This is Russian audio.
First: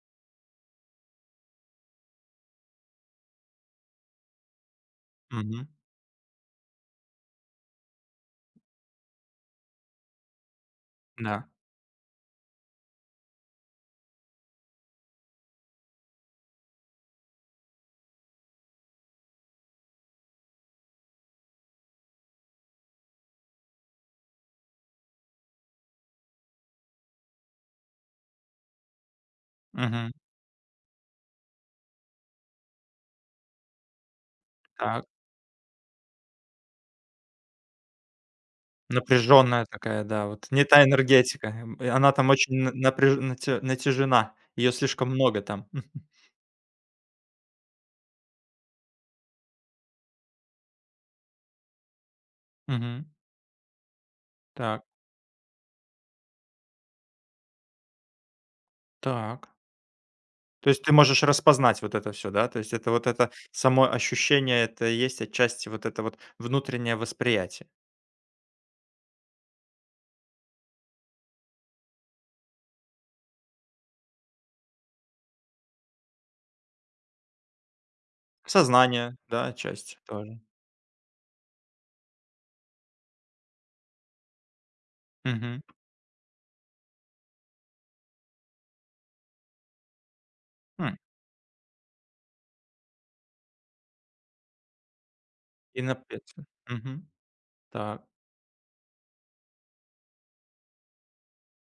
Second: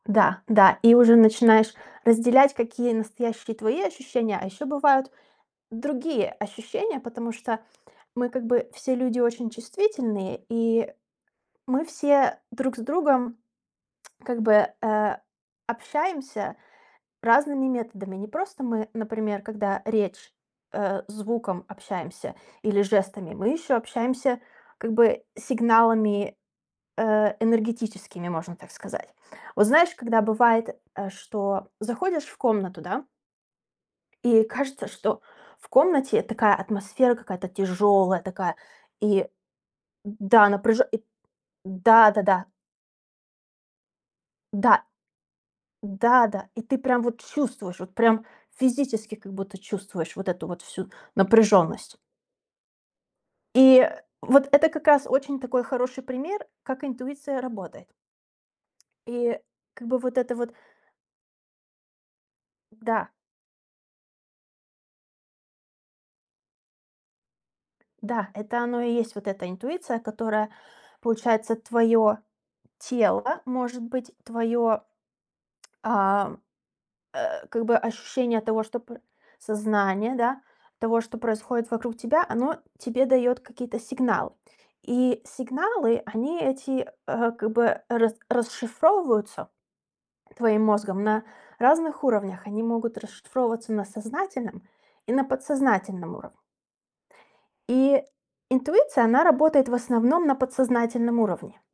Да, да. И уже начинаешь разделять, какие настоящие твои ощущения. А ещё бывают Мгм. другие ощущения, потому что мы как бы все люди очень чувствительные, и Да. мы все друг с другом как бы, э, общаемся разными методами. Не просто мы, например, когда речь, э, звуком общаемся или жестами, мы ещё общаемся как бы сигналами, э, энергетическими, можно так сказать. Вот знаешь, Мгм. когда бывает, э, что заходишь в комнату, да и кажется, Так. что в комнате такая атмосфера, какая-то тяжёлая, такая, и Напряженная такая, да, вот, да, не та напряжённая, и, энергетика, эм. И да она там да-да. очень на на напряж нате натежена, её Да. слишком много там. Да да. И ты прям вот чувствуешь, вот прям физически как будто чувствуешь вот эту вот всю напряжённость. Мгм. И вот это Так. как раз очень такой хороший пример, как интуиция работает. И Так. как бы вот это вот То есть ты можешь распознать вот это всё, да? То есть это вот Да. это само ощущение- это и есть отчасти вот это вот внутреннее восприятие? Да, это оно и есть, вот эта интуиция, которая, получается, твоё тело, может быть, твоё, а, э, как бы ощущение того, что п э, Сознание, да, часть сознание, тоже. да, того, что происходит вокруг тебя, оно тебе даёт какие-то сигналы. И Мгм. сигналы, они эти, э, как бы, рас расшифровываются твоим М. мозгом на разных уровнях. Они могут расшифровываться на сознательном и на И подсознательном напеть уровне. им. Мгм, И так. интуиция, она работает в основном на подсознательном уровне.